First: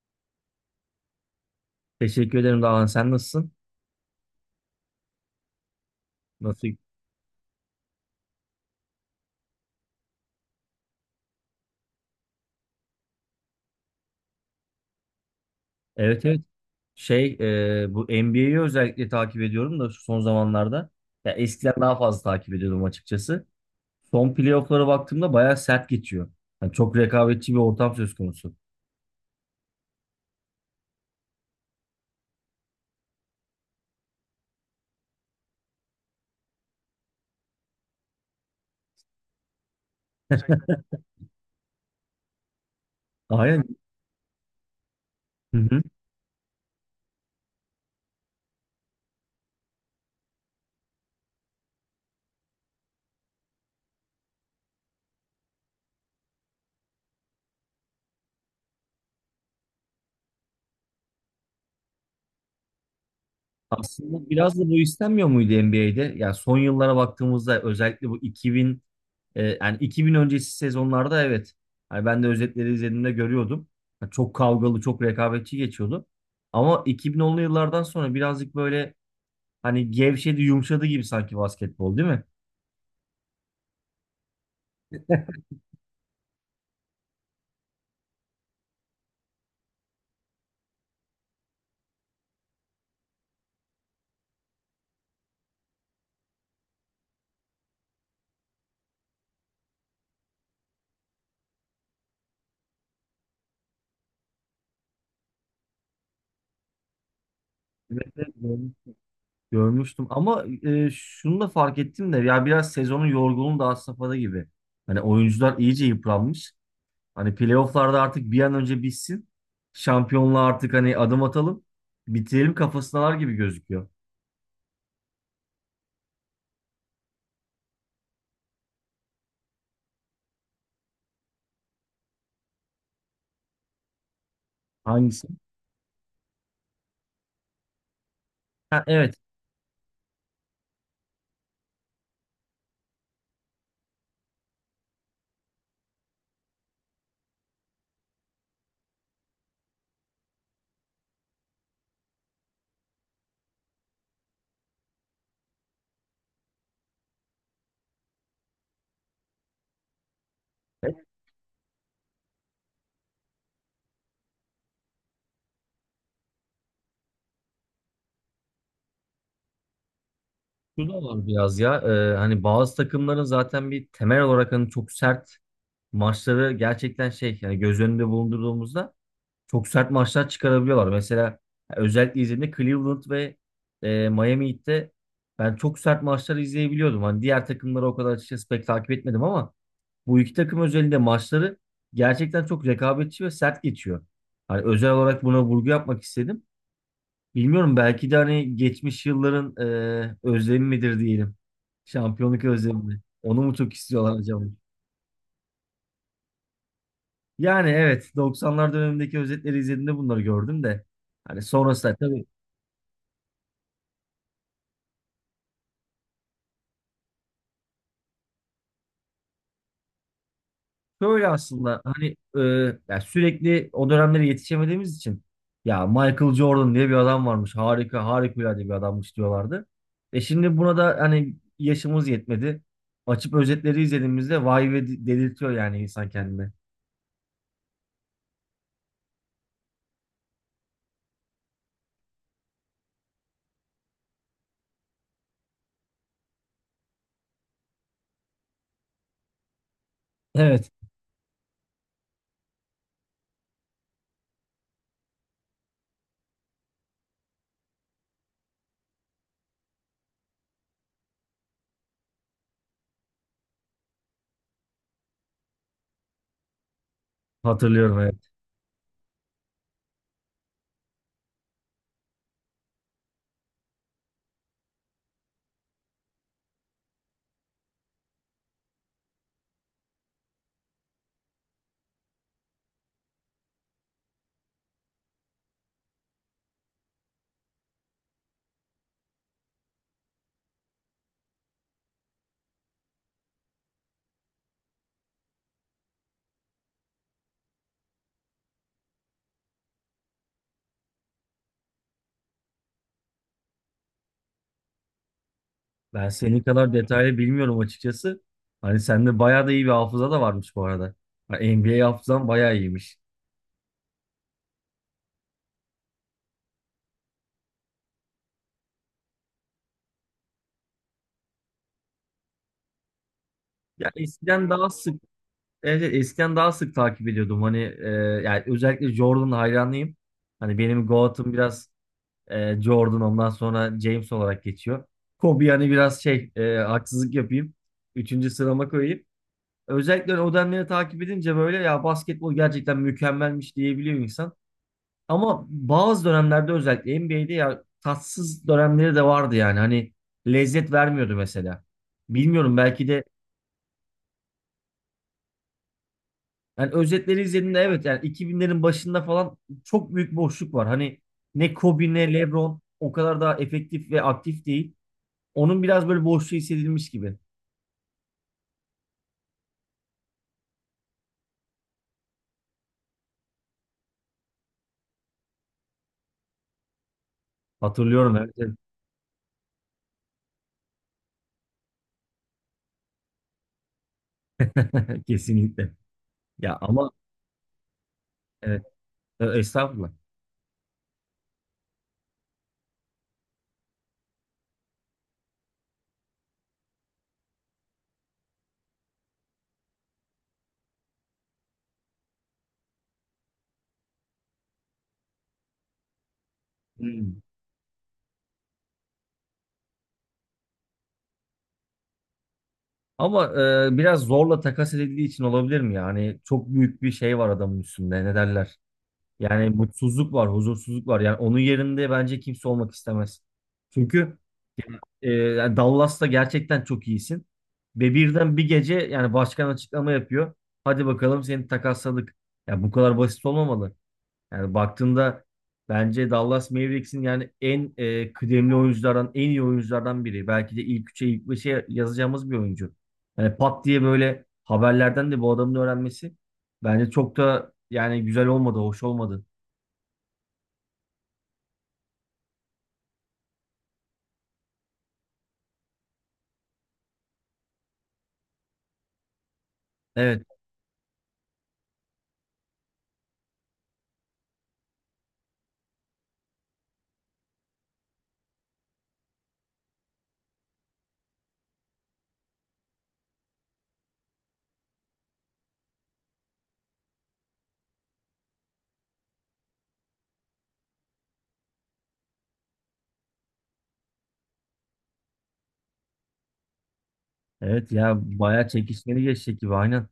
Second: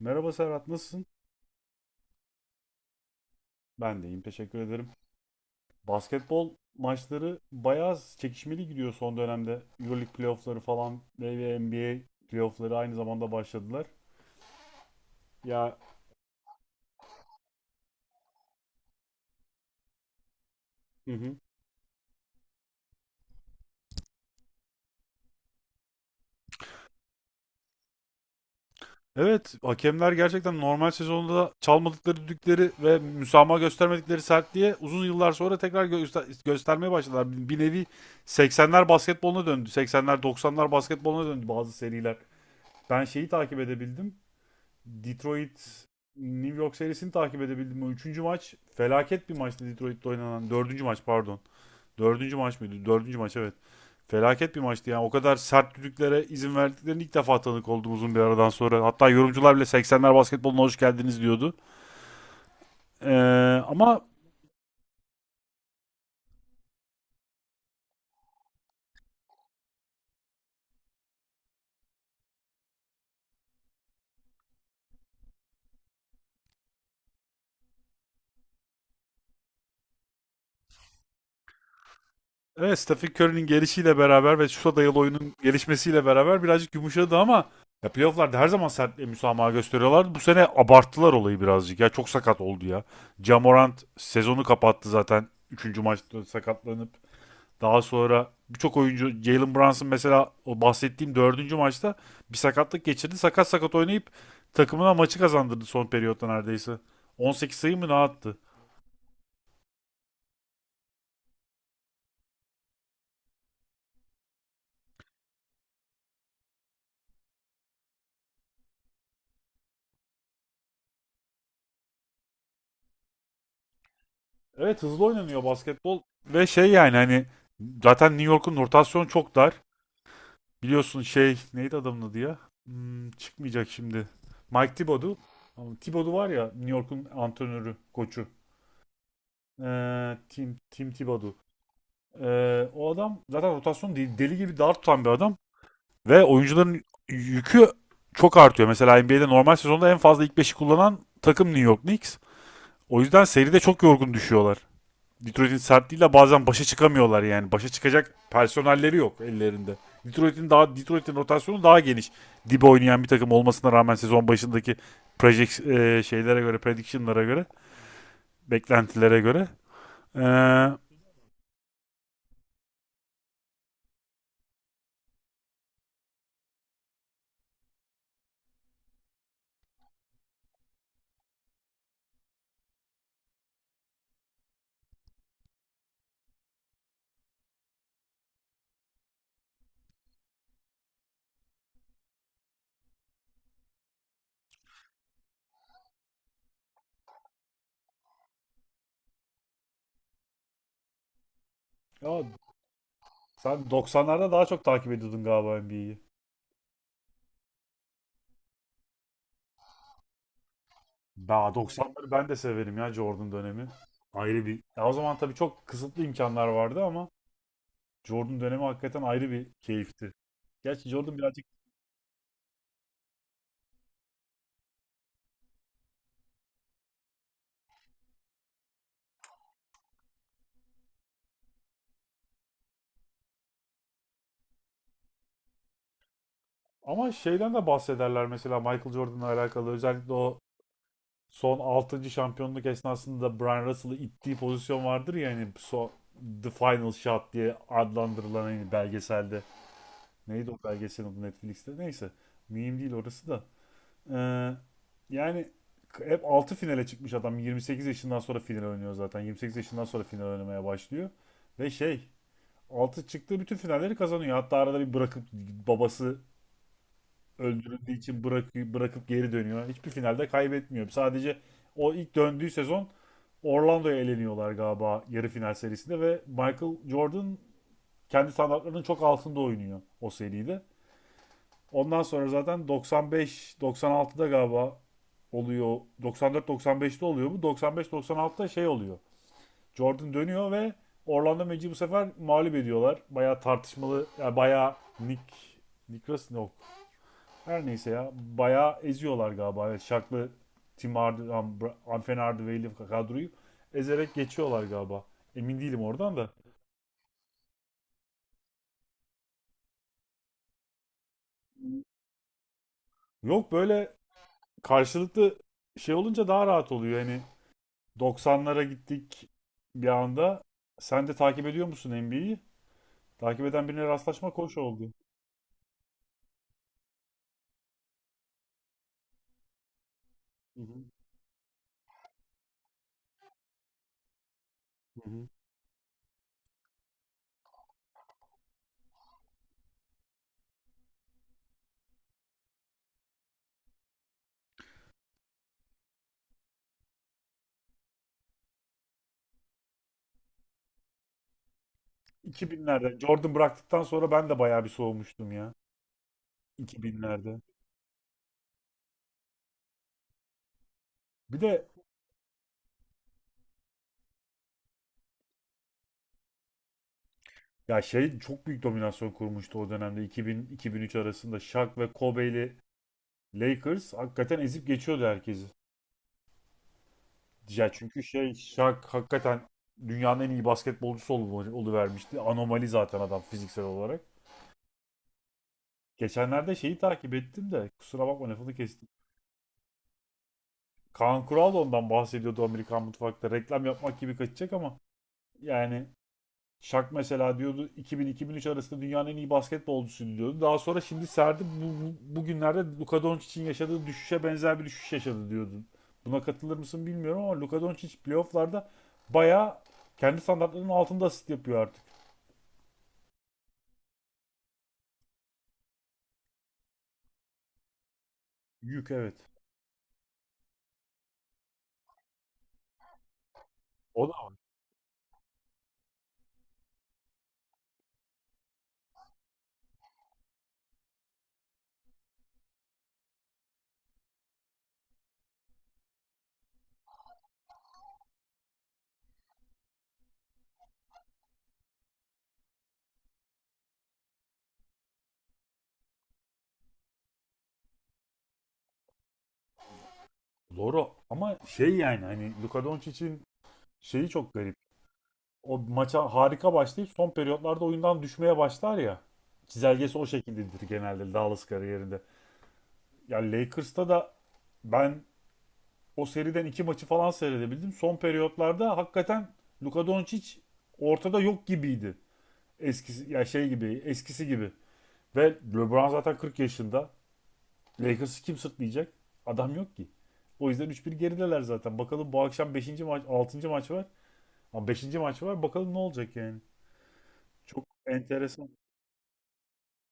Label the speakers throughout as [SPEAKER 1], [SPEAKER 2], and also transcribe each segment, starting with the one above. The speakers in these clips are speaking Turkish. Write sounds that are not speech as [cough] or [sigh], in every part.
[SPEAKER 1] Merhaba Serhat, nasılsın?
[SPEAKER 2] Teşekkür ederim Dağhan. Sen nasılsın?
[SPEAKER 1] Ben de iyiyim, teşekkür ederim. Basketbol
[SPEAKER 2] Nasıl?
[SPEAKER 1] maçları bayağı çekişmeli gidiyor son dönemde. EuroLeague playoffları falan ve NBA playoffları aynı zamanda başladılar. Ya
[SPEAKER 2] Evet evet. Şey, bu NBA'yi özellikle takip ediyorum da şu son zamanlarda.
[SPEAKER 1] hı
[SPEAKER 2] Ya
[SPEAKER 1] hı.
[SPEAKER 2] eskiden daha fazla takip ediyordum açıkçası. Son playoff'lara baktığımda bayağı sert geçiyor. Yani çok rekabetçi bir ortam söz konusu.
[SPEAKER 1] Evet, hakemler gerçekten normal sezonda çalmadıkları düdükleri ve müsamaha göstermedikleri sertliğe uzun yıllar sonra tekrar göstermeye başladılar. Bir nevi 80'ler basketboluna döndü. 80'ler 90'lar basketboluna döndü bazı seriler. Ben şeyi takip
[SPEAKER 2] Aynen.
[SPEAKER 1] edebildim.
[SPEAKER 2] Hı hı.
[SPEAKER 1] Detroit New York serisini takip edebildim. O üçüncü maç felaket bir maçtı Detroit'te oynanan. Dördüncü maç pardon. Dördüncü maç mıydı? Dördüncü maç, evet. Felaket bir maçtı yani. O kadar sert düdüklere izin verdiklerini ilk defa tanık oldum uzun bir aradan sonra. Hatta yorumcular bile 80'ler basketboluna hoş geldiniz diyordu. Ee, ama
[SPEAKER 2] Aslında biraz da bu istenmiyor muydu NBA'de? Yani son yıllara baktığımızda özellikle bu. Yani 2000 öncesi sezonlarda evet. Hani ben de özetleri izlediğimde görüyordum. Ya çok kavgalı, çok rekabetçi geçiyordu. Ama 2010'lu yıllardan sonra birazcık böyle hani gevşedi, yumuşadı gibi sanki basketbol değil mi?
[SPEAKER 1] evet, Stephen Curry'nin gelişiyle beraber ve şuta dayalı oyunun gelişmesiyle beraber birazcık yumuşadı ama ya playofflarda her zaman sertliğe müsamaha gösteriyorlardı. Bu sene abarttılar olayı birazcık ya. Çok sakat oldu ya. Jamorant sezonu kapattı zaten. Üçüncü maçta sakatlanıp. Daha sonra birçok oyuncu Jalen Brunson mesela, o bahsettiğim dördüncü maçta bir sakatlık geçirdi. Sakat sakat oynayıp takımına maçı kazandırdı son periyotta neredeyse. 18 sayı mı ne
[SPEAKER 2] Evet, evet,
[SPEAKER 1] attı?
[SPEAKER 2] görmüştüm. Ama şunu da fark ettim de ya biraz sezonun yorgunluğu da had safhada gibi. Hani oyuncular iyice yıpranmış. Hani playofflarda artık bir an önce bitsin. Şampiyonluğa artık hani adım atalım. Bitirelim kafasındalar gibi gözüküyor.
[SPEAKER 1] Evet, hızlı oynanıyor basketbol ve şey, yani hani zaten New York'un rotasyonu çok dar. Biliyorsun şey neydi adamın adı ya? Hmm, çıkmayacak şimdi. Mike Thibodeau.
[SPEAKER 2] Hangisi?
[SPEAKER 1] Ama Thibodeau var ya, New York'un antrenörü, koçu.
[SPEAKER 2] Ha, evet.
[SPEAKER 1] Tim Thibodeau. O adam zaten rotasyon değil, deli gibi dar tutan bir adam. Ve oyuncuların yükü çok artıyor. Mesela NBA'de normal sezonda en fazla ilk beşi kullanan takım New York Knicks. O yüzden seride çok yorgun düşüyorlar. Detroit'in sertliğiyle bazen başa çıkamıyorlar yani. Başa çıkacak personelleri yok ellerinde. Detroit'in daha Detroit'in rotasyonu daha geniş. Dibe oynayan bir takım olmasına rağmen sezon başındaki project şeylere göre, prediction'lara göre, beklentilere göre. Ee,
[SPEAKER 2] Şu da var biraz ya. Hani bazı takımların zaten bir temel olarak hani çok sert maçları gerçekten şey yani göz önünde bulundurduğumuzda çok sert maçlar çıkarabiliyorlar. Mesela özellikle izlediğimde Cleveland ve Miami Heat'te ben çok sert maçları izleyebiliyordum. Hani diğer takımları o kadar açıkçası pek takip etmedim ama bu iki takım özelinde maçları gerçekten çok rekabetçi ve sert geçiyor. Hani özel olarak buna vurgu yapmak istedim. Bilmiyorum belki de hani geçmiş yılların özlemi midir diyelim.
[SPEAKER 1] ya
[SPEAKER 2] Şampiyonluk özlemi mi? Onu mu
[SPEAKER 1] sen
[SPEAKER 2] çok istiyorlar
[SPEAKER 1] 90'larda
[SPEAKER 2] acaba?
[SPEAKER 1] daha çok takip ediyordun galiba NBA'yi.
[SPEAKER 2] Yani evet 90'lar dönemindeki özetleri izlediğimde bunları gördüm de. Hani
[SPEAKER 1] Daha
[SPEAKER 2] sonrasında
[SPEAKER 1] 90'ları
[SPEAKER 2] tabii
[SPEAKER 1] ben de severim ya, Jordan dönemi. Ayrı bir. Ya o zaman tabii çok kısıtlı imkanlar vardı ama Jordan dönemi hakikaten ayrı bir keyifti. Gerçi Jordan
[SPEAKER 2] şöyle
[SPEAKER 1] birazcık
[SPEAKER 2] aslında hani ya sürekli o dönemlere yetişemediğimiz için ya Michael Jordan diye bir adam varmış. Harika harikulade bir adammış diyorlardı. Şimdi buna da hani yaşımız yetmedi. Açıp özetleri izlediğimizde vay ve delirtiyor yani insan kendini.
[SPEAKER 1] ama şeyden de bahsederler mesela Michael Jordan'la alakalı. Özellikle o son altıncı şampiyonluk esnasında Brian Russell'ı ittiği pozisyon vardır ya hani, The Final Shot diye adlandırılan hani belgeselde. Neydi o
[SPEAKER 2] Evet.
[SPEAKER 1] belgeselin adı Netflix'te? Neyse. Mühim değil orası da. Ee, yani hep 6 finale çıkmış adam. 28 yaşından sonra final oynuyor zaten. 28 yaşından sonra final oynamaya başlıyor. Ve şey, 6 çıktığı bütün finalleri kazanıyor. Hatta arada bir bırakıp babası öldürüldüğü
[SPEAKER 2] Hatırlıyorum
[SPEAKER 1] için
[SPEAKER 2] evet.
[SPEAKER 1] bırakıp geri dönüyor. Hiçbir finalde kaybetmiyor. Sadece o ilk döndüğü sezon Orlando'ya eleniyorlar galiba yarı final serisinde ve Michael Jordan kendi standartlarının çok altında oynuyor o seride. Ondan sonra zaten 95-96'da galiba oluyor. 94-95'te oluyor bu. 95-96'da şey oluyor. Jordan dönüyor ve Orlando Magic'i bu sefer mağlup ediyorlar. Bayağı tartışmalı, yani bayağı yok. Her neyse ya. Bayağı eziyorlar galiba. Evet, Şaklı Tim Hard- Am- Bra- Amfen Hardaway'li kadroyu ezerek geçiyorlar galiba. Emin değilim
[SPEAKER 2] Ben
[SPEAKER 1] oradan da.
[SPEAKER 2] senin kadar detaylı bilmiyorum açıkçası. Hani sende bayağı da iyi bir hafıza da varmış bu arada. Hani NBA hafızan bayağı iyiymiş.
[SPEAKER 1] Yok, böyle karşılıklı şey olunca daha rahat oluyor. Yani 90'lara gittik bir anda. Sen de takip ediyor musun NBA'yi? Takip eden birine
[SPEAKER 2] Ya
[SPEAKER 1] rastlaşmak
[SPEAKER 2] eskiden
[SPEAKER 1] hoş
[SPEAKER 2] daha
[SPEAKER 1] oldu.
[SPEAKER 2] sık, evet, evet, eskiden daha sık takip ediyordum. Hani yani özellikle Jordan hayranıyım. Hani
[SPEAKER 1] Hı hı,
[SPEAKER 2] benim GOAT'ım biraz Jordan, ondan sonra James olarak geçiyor.
[SPEAKER 1] hı hı.
[SPEAKER 2] Kobe yani biraz şey haksızlık yapayım. Üçüncü sırama koyayım. Özellikle o dönemleri takip edince böyle ya basketbol gerçekten mükemmelmiş diyebiliyor insan. Ama bazı dönemlerde özellikle NBA'de ya tatsız dönemleri de vardı yani. Hani lezzet vermiyordu mesela. Bilmiyorum belki
[SPEAKER 1] 2000'lerde
[SPEAKER 2] de
[SPEAKER 1] Jordan bıraktıktan sonra ben de bayağı bir soğumuştum ya.
[SPEAKER 2] yani özetleri
[SPEAKER 1] 2000'lerde.
[SPEAKER 2] izlediğimde evet yani 2000'lerin başında falan çok büyük boşluk var. Hani
[SPEAKER 1] Bir
[SPEAKER 2] ne
[SPEAKER 1] de
[SPEAKER 2] Kobe ne LeBron o kadar daha efektif ve aktif değil. Onun biraz böyle boşluğu hissedilmiş gibi.
[SPEAKER 1] ya şey, çok büyük dominasyon kurmuştu o dönemde 2000-2003 arasında Shaq ve Kobe'li Lakers hakikaten ezip geçiyordu herkesi. Ya çünkü
[SPEAKER 2] Hatırlıyorum
[SPEAKER 1] şey,
[SPEAKER 2] evet.
[SPEAKER 1] Shaq hakikaten dünyanın en iyi basketbolcusu oluvermişti. Anomali zaten adam fiziksel olarak.
[SPEAKER 2] Evet. [laughs] Kesinlikle.
[SPEAKER 1] Geçenlerde
[SPEAKER 2] Ya
[SPEAKER 1] şeyi
[SPEAKER 2] ama
[SPEAKER 1] takip ettim de kusura bakma lafını
[SPEAKER 2] evet,
[SPEAKER 1] kestim.
[SPEAKER 2] estağfurullah.
[SPEAKER 1] Kaan Kural da ondan bahsediyordu Amerikan mutfakta. Reklam yapmak gibi kaçacak ama yani Şak mesela, diyordu, 2000-2003 arasında dünyanın en iyi basketbolcusu diyordu. Daha sonra şimdi serdi bugünlerde Luka Doncic'in yaşadığı düşüşe benzer bir düşüş yaşadı diyordu. Buna katılır mısın
[SPEAKER 2] Hmm.
[SPEAKER 1] bilmiyorum ama Luka Doncic playofflarda bayağı kendi standartlarının altında asist yapıyor artık.
[SPEAKER 2] Ama biraz zorla takas edildiği için olabilir mi? Yani çok büyük bir şey var adamın üstünde. Ne derler?
[SPEAKER 1] Yük, evet.
[SPEAKER 2] Yani mutsuzluk var, huzursuzluk var. Yani onun yerinde bence kimse olmak istemez.
[SPEAKER 1] O da
[SPEAKER 2] Çünkü yani Dallas'ta gerçekten çok iyisin. Ve birden bir gece yani başkan açıklama yapıyor. Hadi bakalım seni takasladık. Ya bu kadar basit olmamalı. Yani baktığında bence Dallas Mavericks'in yani en kıdemli oyunculardan, en iyi oyunculardan biri. Belki de ilk üçe, ilk beşe yazacağımız bir oyuncu. Yani pat diye böyle haberlerden de bu adamın öğrenmesi bence çok da yani güzel olmadı, hoş olmadı.
[SPEAKER 1] doğru ama şey, yani hani Luka Doncic'in şeyi çok garip. O maça harika başlayıp son periyotlarda oyundan düşmeye başlar ya. Çizelgesi o
[SPEAKER 2] Evet.
[SPEAKER 1] şekildedir genelde Dallas kariyerinde. Ya yani Lakers'ta da ben o seriden iki maçı falan seyredebildim. Son periyotlarda hakikaten Luka Doncic ortada yok gibiydi. Eskisi ya şey gibi, eskisi gibi. Ve LeBron zaten 40 yaşında. Lakers'ı kim sırtlayacak? Adam yok ki. O yüzden üç bir gerideler zaten. Bakalım bu akşam beşinci maç, altıncı maç var. Ama beşinci maç var. Bakalım ne olacak yani. Çok
[SPEAKER 2] Evet ya bayağı
[SPEAKER 1] enteresan.
[SPEAKER 2] çekişmeli geçecek gibi aynen.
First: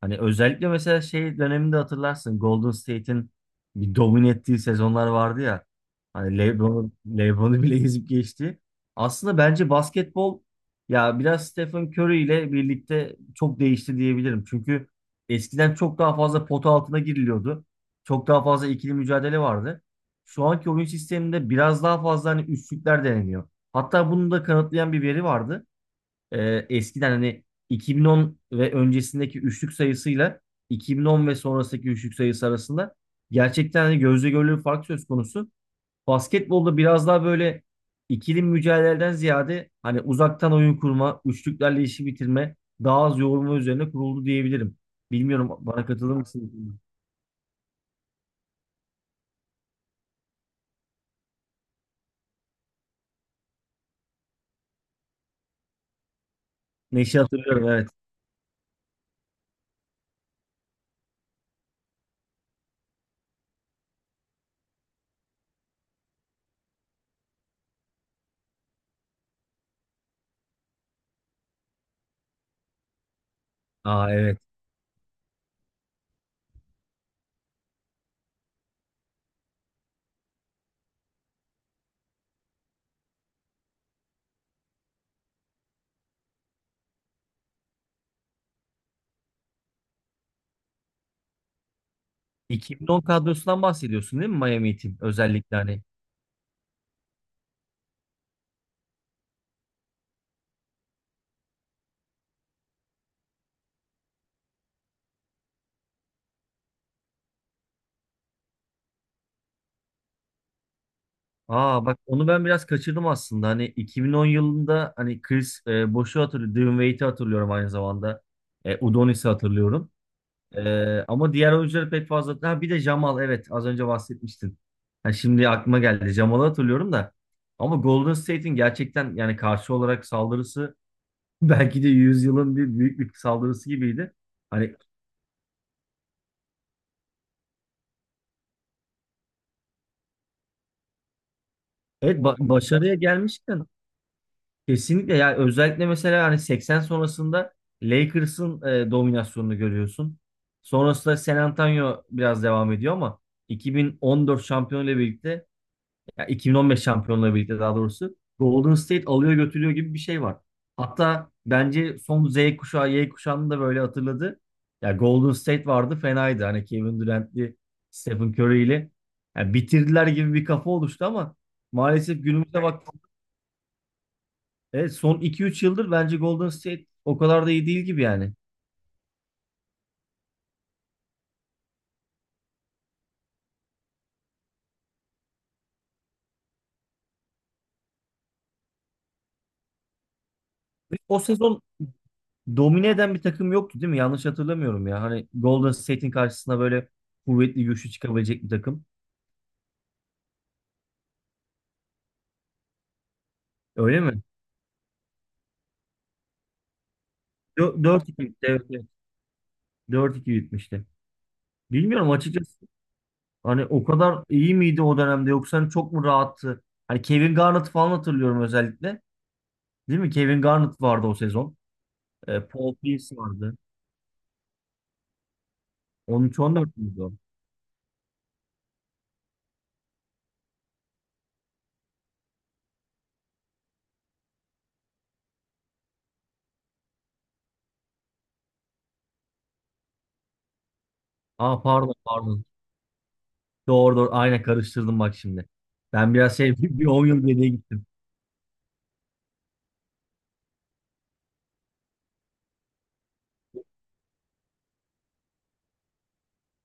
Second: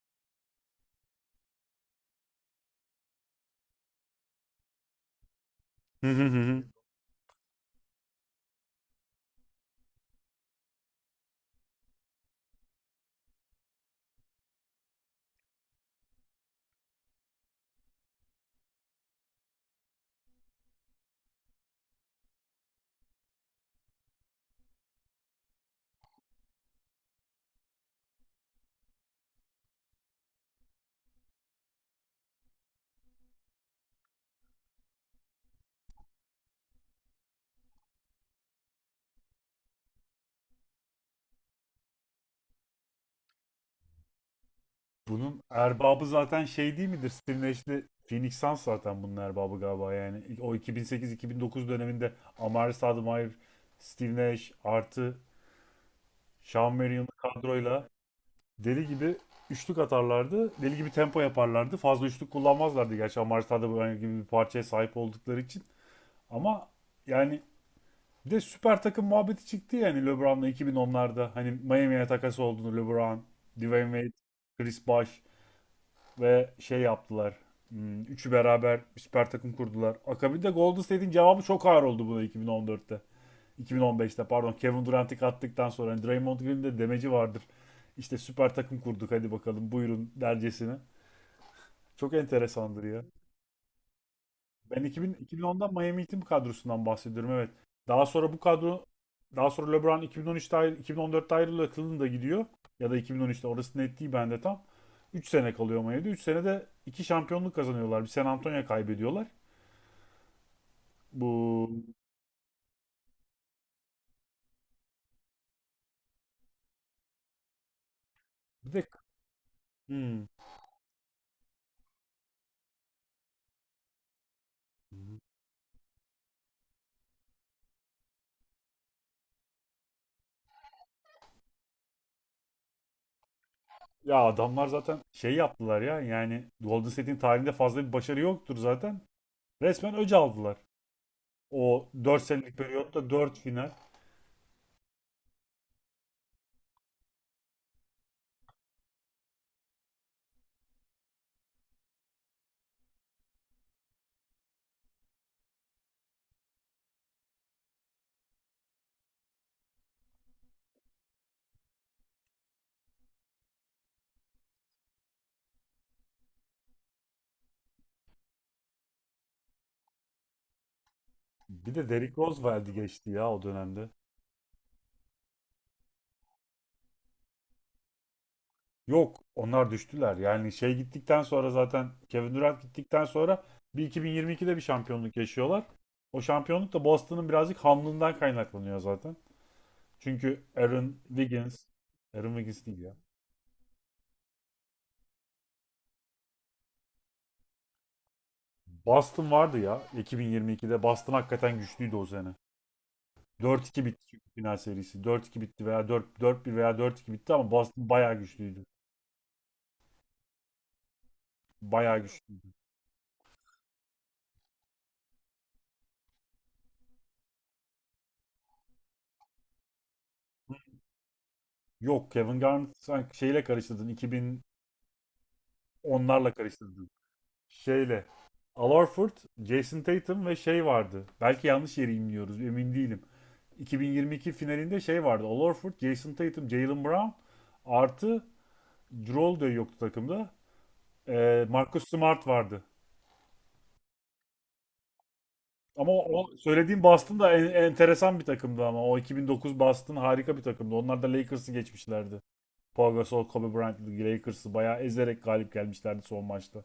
[SPEAKER 2] Hani özellikle mesela şey döneminde hatırlarsın Golden State'in bir domine ettiği sezonlar vardı ya.
[SPEAKER 1] Hı hı
[SPEAKER 2] Hani
[SPEAKER 1] hı.
[SPEAKER 2] LeBron, LeBron'u bile ezip geçti. Aslında bence basketbol ya biraz Stephen Curry ile birlikte çok değişti diyebilirim. Çünkü eskiden çok daha fazla pota altına giriliyordu. Çok daha fazla ikili mücadele vardı. Şu anki oyun sisteminde biraz daha fazla hani üçlükler deneniyor. Hatta bunu da kanıtlayan bir veri vardı, eskiden hani 2010 ve öncesindeki üçlük sayısıyla 2010 ve sonrasındaki üçlük sayısı arasında gerçekten hani gözle görülür bir fark söz konusu. Basketbolda biraz daha böyle ikili mücadeleden ziyade hani uzaktan oyun kurma, üçlüklerle işi bitirme, daha az yoğurma üzerine kuruldu diyebilirim.
[SPEAKER 1] Bunun
[SPEAKER 2] Bilmiyorum, bana
[SPEAKER 1] erbabı
[SPEAKER 2] katılır
[SPEAKER 1] zaten şey
[SPEAKER 2] mısın?
[SPEAKER 1] değil midir? Steve Nash'li Phoenix Suns zaten bunun erbabı galiba yani. O 2008-2009 döneminde Amari Stoudemire, Steve Nash artı Sean Marion'un
[SPEAKER 2] Neşe hatırlıyorum evet.
[SPEAKER 1] kadroyla deli gibi üçlük atarlardı. Deli gibi tempo yaparlardı. Fazla üçlük kullanmazlardı gerçi Amari Stoudemire gibi bir parçaya sahip oldukları için. Ama yani bir de süper takım muhabbeti çıktı yani LeBron'la 2010'larda. Hani Miami'ye takası olduğunu LeBron, Dwayne
[SPEAKER 2] Aa
[SPEAKER 1] Wade,
[SPEAKER 2] evet.
[SPEAKER 1] Chris Bosh ve şey yaptılar. Hmm, üçü beraber bir süper takım kurdular. Akabinde Golden State'in cevabı çok ağır oldu buna, iki bin on dörtte iki bin on beşte, Kevin Durant'i kattıktan sonra hani Draymond Green'in de demeci vardır. İşte süper takım kurduk hadi bakalım buyurun dercesine. Çok enteresandır
[SPEAKER 2] 2010
[SPEAKER 1] ya.
[SPEAKER 2] kadrosundan bahsediyorsun değil mi Miami
[SPEAKER 1] Ben
[SPEAKER 2] Heat'in
[SPEAKER 1] 2000,
[SPEAKER 2] özellikle
[SPEAKER 1] 2010'dan
[SPEAKER 2] hani...
[SPEAKER 1] Miami Heat'in kadrosundan bahsediyorum evet. Daha sonra bu kadro daha sonra LeBron 2014'te ayrılıyor. Cleveland'a gidiyor. Ya da 2013'te, orası net değil bende tam. Üç sene kalıyor Miami'de. 3 senede 2 şampiyonluk kazanıyorlar. Bir San Antonio kaybediyorlar. Bu
[SPEAKER 2] Aa bak onu ben biraz kaçırdım aslında. Hani 2010 yılında hani Chris Bosh'u hatırlıyorum. Dylan Wade'i hatırlıyorum aynı zamanda.
[SPEAKER 1] bir de
[SPEAKER 2] Udonis'i hatırlıyorum.
[SPEAKER 1] hmm.
[SPEAKER 2] Ama diğer oyuncuları pek fazla... Ha, bir de Jamal, evet, az önce bahsetmiştin. Ha, şimdi aklıma geldi. Jamal'ı hatırlıyorum da. Ama Golden State'in gerçekten yani karşı olarak saldırısı [laughs] belki de yüzyılın bir büyük bir saldırısı gibiydi.
[SPEAKER 1] Ya adamlar
[SPEAKER 2] Hani
[SPEAKER 1] zaten şey yaptılar ya, yani Golden State'in tarihinde fazla bir başarı yoktur zaten. Resmen öc aldılar. O
[SPEAKER 2] evet,
[SPEAKER 1] 4 senelik
[SPEAKER 2] başarıya
[SPEAKER 1] periyotta 4
[SPEAKER 2] gelmişken
[SPEAKER 1] final.
[SPEAKER 2] kesinlikle ya, özellikle mesela hani 80 sonrasında Lakers'ın dominasyonunu görüyorsun. Sonrasında San Antonio biraz devam ediyor ama 2014 şampiyonuyla birlikte ya 2015 şampiyonuyla birlikte daha doğrusu Golden State alıyor götürüyor gibi bir şey var. Hatta bence son Z kuşağı Y kuşağını da böyle hatırladı. Ya Golden State vardı, fenaydı. Hani Kevin Durant'li, Stephen Curry'li, ya bitirdiler gibi bir kafa oluştu ama
[SPEAKER 1] Bir de Derrick
[SPEAKER 2] maalesef
[SPEAKER 1] Rose
[SPEAKER 2] günümüze... Evet.
[SPEAKER 1] verdi geçti ya o dönemde.
[SPEAKER 2] Evet, son iki üç yıldır bence Golden State o kadar da iyi değil gibi yani.
[SPEAKER 1] Yok, onlar düştüler. Yani şey gittikten sonra zaten Kevin Durant gittikten sonra bir 2022'de bir şampiyonluk yaşıyorlar. O şampiyonluk da Boston'ın birazcık hamlığından kaynaklanıyor zaten. Çünkü Aaron
[SPEAKER 2] Ve o
[SPEAKER 1] Wiggins,
[SPEAKER 2] sezon
[SPEAKER 1] Aaron Wiggins değil
[SPEAKER 2] domine
[SPEAKER 1] ya.
[SPEAKER 2] eden bir takım yoktu değil mi? Yanlış hatırlamıyorum ya. Hani Golden State'in karşısına böyle kuvvetli güçlü çıkabilecek bir takım.
[SPEAKER 1] Boston vardı ya 2022'de. Boston hakikaten güçlüydü o sene. 4-2
[SPEAKER 2] Öyle
[SPEAKER 1] bitti
[SPEAKER 2] mi?
[SPEAKER 1] çünkü final serisi. 4-2 bitti veya 4 4-1 veya 4-2 bitti ama Boston
[SPEAKER 2] 4-2
[SPEAKER 1] bayağı
[SPEAKER 2] bitti. Evet,
[SPEAKER 1] güçlüydü.
[SPEAKER 2] evet. 4-2 bitmişti.
[SPEAKER 1] Bayağı
[SPEAKER 2] Bilmiyorum
[SPEAKER 1] güçlü.
[SPEAKER 2] açıkçası. Hani o kadar iyi miydi o dönemde yoksa hani çok mu rahattı? Hani Kevin Garnett falan hatırlıyorum özellikle. Değil mi? Kevin Garnett vardı o sezon.
[SPEAKER 1] Yok, Kevin
[SPEAKER 2] Paul
[SPEAKER 1] Garnett
[SPEAKER 2] Pierce
[SPEAKER 1] sanki şeyle
[SPEAKER 2] vardı.
[SPEAKER 1] karıştırdın. İki bin onlarla
[SPEAKER 2] 13-14
[SPEAKER 1] karıştırdın.
[SPEAKER 2] müydü o?
[SPEAKER 1] Şeyle. Al Horford, Jason Tatum ve şey vardı. Belki yanlış yeri imliyoruz, emin değilim. 2022 finalinde şey vardı. Al Horford, Jason Tatum, Jaylen Brown artı Jrue de yoktu takımda.
[SPEAKER 2] Aa
[SPEAKER 1] Marcus
[SPEAKER 2] pardon
[SPEAKER 1] Smart
[SPEAKER 2] pardon.
[SPEAKER 1] vardı.
[SPEAKER 2] Doğru doğru. Aynen karıştırdım bak şimdi.
[SPEAKER 1] Ama
[SPEAKER 2] Ben
[SPEAKER 1] o,
[SPEAKER 2] biraz
[SPEAKER 1] o
[SPEAKER 2] şey [laughs] bir
[SPEAKER 1] söylediğim
[SPEAKER 2] bir 10
[SPEAKER 1] Boston
[SPEAKER 2] yıl
[SPEAKER 1] da
[SPEAKER 2] geriye gittim.
[SPEAKER 1] enteresan bir takımdı ama. O 2009 Boston harika bir takımdı. Onlar da Lakers'ı geçmişlerdi. Paul Gasol, Kobe Bryant, Lakers'ı bayağı ezerek galip gelmişlerdi son maçta.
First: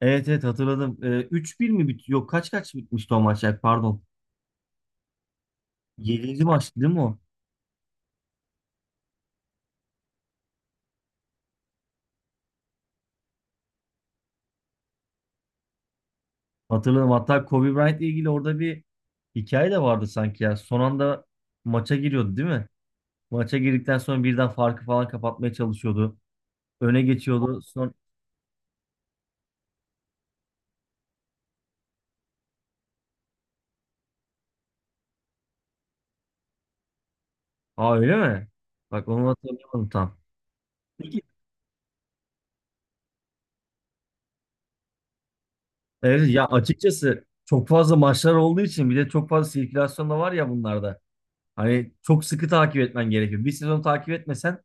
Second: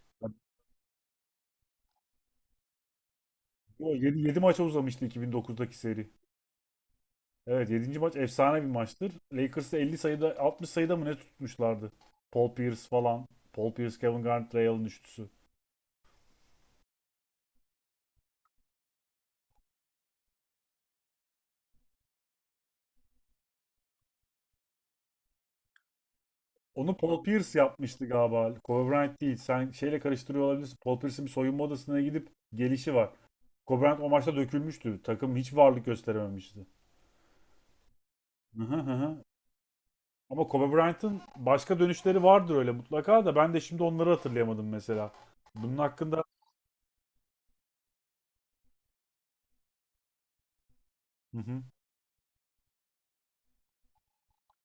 [SPEAKER 2] Evet evet hatırladım. 3-1 mi bitiyor? Yok kaç kaç bitmişti o maç ya, pardon.
[SPEAKER 1] 7 maça uzamıştı 2009'daki seri.
[SPEAKER 2] 7. maçtı değil mi o?
[SPEAKER 1] Evet, yedinci maç efsane bir maçtır. Lakers'ı 50 sayıda, 60 sayıda mı ne tutmuşlardı? Paul Pierce falan. Paul Pierce, Kevin Garnett, Ray Allen üçlüsü.
[SPEAKER 2] Hatırladım. Hatta Kobe Bryant ile ilgili orada bir hikaye de vardı sanki ya. Son anda maça giriyordu değil mi? Maça girdikten sonra birden farkı falan kapatmaya çalışıyordu.
[SPEAKER 1] Onu
[SPEAKER 2] Öne
[SPEAKER 1] Paul Pierce
[SPEAKER 2] geçiyordu. Son...
[SPEAKER 1] yapmıştı galiba. Kobe Bryant değil. Sen şeyle karıştırıyor olabilirsin. Paul Pierce'in bir soyunma odasına gidip gelişi var. Kobe Bryant o maçta dökülmüştü. Takım hiç varlık gösterememişti.
[SPEAKER 2] Aa öyle mi?
[SPEAKER 1] Hı hı
[SPEAKER 2] Bak
[SPEAKER 1] hı.
[SPEAKER 2] onu hatırlayamadım tam.
[SPEAKER 1] Ama Kobe Bryant'ın
[SPEAKER 2] Peki.
[SPEAKER 1] başka dönüşleri vardır öyle mutlaka da ben de şimdi onları hatırlayamadım mesela. Bunun hakkında
[SPEAKER 2] Evet ya, açıkçası çok fazla maçlar olduğu için bir de çok fazla sirkülasyon da var ya bunlarda.
[SPEAKER 1] hı hı.
[SPEAKER 2] Hani çok sıkı takip etmen gerekiyor. Bir sezon takip etmesen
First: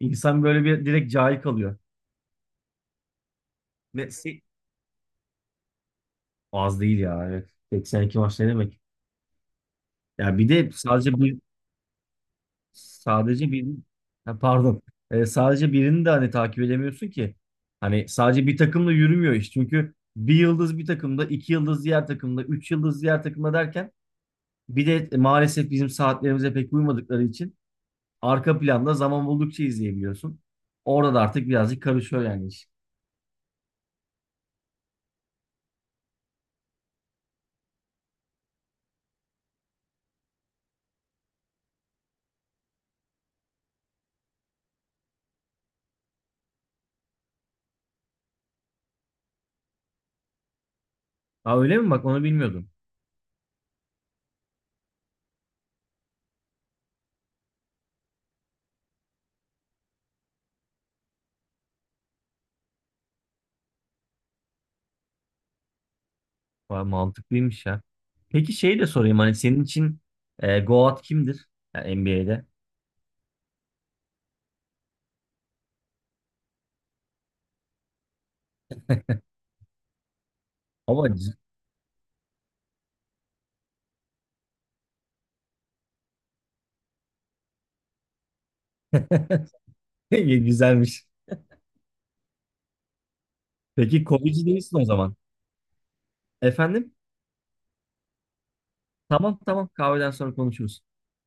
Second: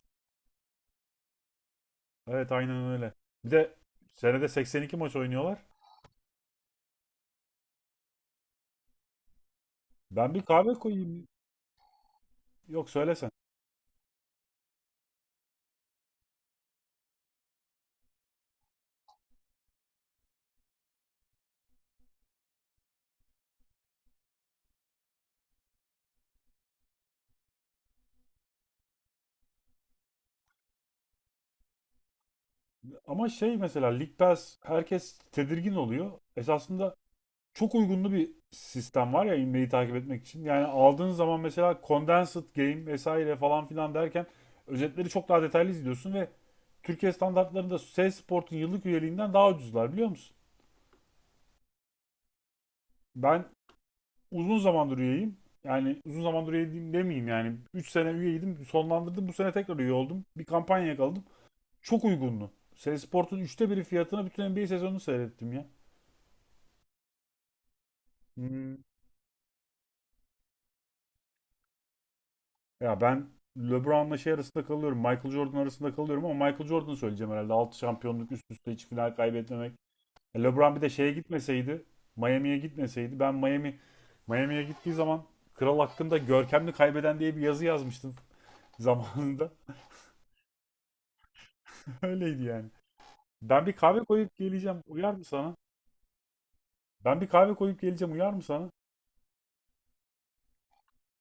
[SPEAKER 2] insan böyle bir direkt cahil kalıyor.
[SPEAKER 1] Evet aynen öyle. Bir de
[SPEAKER 2] Ve
[SPEAKER 1] senede 82 maç oynuyorlar.
[SPEAKER 2] az değil ya. Evet. 82 maç ne demek?
[SPEAKER 1] Ben
[SPEAKER 2] Ya
[SPEAKER 1] bir
[SPEAKER 2] bir de
[SPEAKER 1] kahve
[SPEAKER 2] sadece
[SPEAKER 1] koyayım.
[SPEAKER 2] bir
[SPEAKER 1] Yok söylesen.
[SPEAKER 2] sadece bir ha, pardon. Sadece birini de hani takip edemiyorsun ki. Hani sadece bir takımla yürümüyor iş. Çünkü bir yıldız bir takımda, iki yıldız diğer takımda, üç yıldız diğer takımda derken bir de maalesef bizim saatlerimize pek uymadıkları için arka planda zaman buldukça izleyebiliyorsun. Orada da artık birazcık karışıyor yani iş.
[SPEAKER 1] Ama şey, mesela League Pass, herkes tedirgin oluyor. Esasında çok uygunlu bir sistem var ya inmeyi takip etmek için. Yani aldığın zaman mesela Condensed Game vesaire falan filan derken özetleri çok daha detaylı izliyorsun ve Türkiye standartlarında SES Sport'un yıllık üyeliğinden daha ucuzlar, biliyor musun?
[SPEAKER 2] Aa, öyle mi? Bak onu bilmiyordum.
[SPEAKER 1] Ben uzun zamandır üyeyim. Yani uzun zamandır üyeyim demeyeyim yani. Üç sene üyeydim, sonlandırdım, bu sene tekrar üye oldum. Bir kampanya yakaladım. Çok uygundu. Seri üçte biri fiyatına bütün NBA sezonunu seyrettim ya.
[SPEAKER 2] Vay, mantıklıymış ya. Peki
[SPEAKER 1] Hmm.
[SPEAKER 2] şey de sorayım, hani senin için Goat kimdir? Yani NBA'de.
[SPEAKER 1] Ya ben LeBron'la şey arasında kalıyorum. Michael Jordan arasında kalıyorum ama Michael Jordan'ı söyleyeceğim herhalde. Altı şampiyonluk üst üste, hiç final kaybetmemek. E, LeBron bir de
[SPEAKER 2] Ama [laughs]
[SPEAKER 1] şeye gitmeseydi, Miami'ye gitmeseydi, ben Miami Miami'ye gittiği zaman kral hakkında görkemli kaybeden diye bir yazı yazmıştım zamanında.
[SPEAKER 2] güzelmiş.
[SPEAKER 1] [laughs] Öyleydi yani. Ben bir kahve
[SPEAKER 2] Peki
[SPEAKER 1] koyup
[SPEAKER 2] Kobe'ci değilsin
[SPEAKER 1] geleceğim.
[SPEAKER 2] o
[SPEAKER 1] Uyar
[SPEAKER 2] zaman.
[SPEAKER 1] mı sana?
[SPEAKER 2] Efendim?
[SPEAKER 1] Ben bir kahve koyup geleceğim. Uyar mı sana?
[SPEAKER 2] Tamam tamam, kahveden sonra konuşuruz.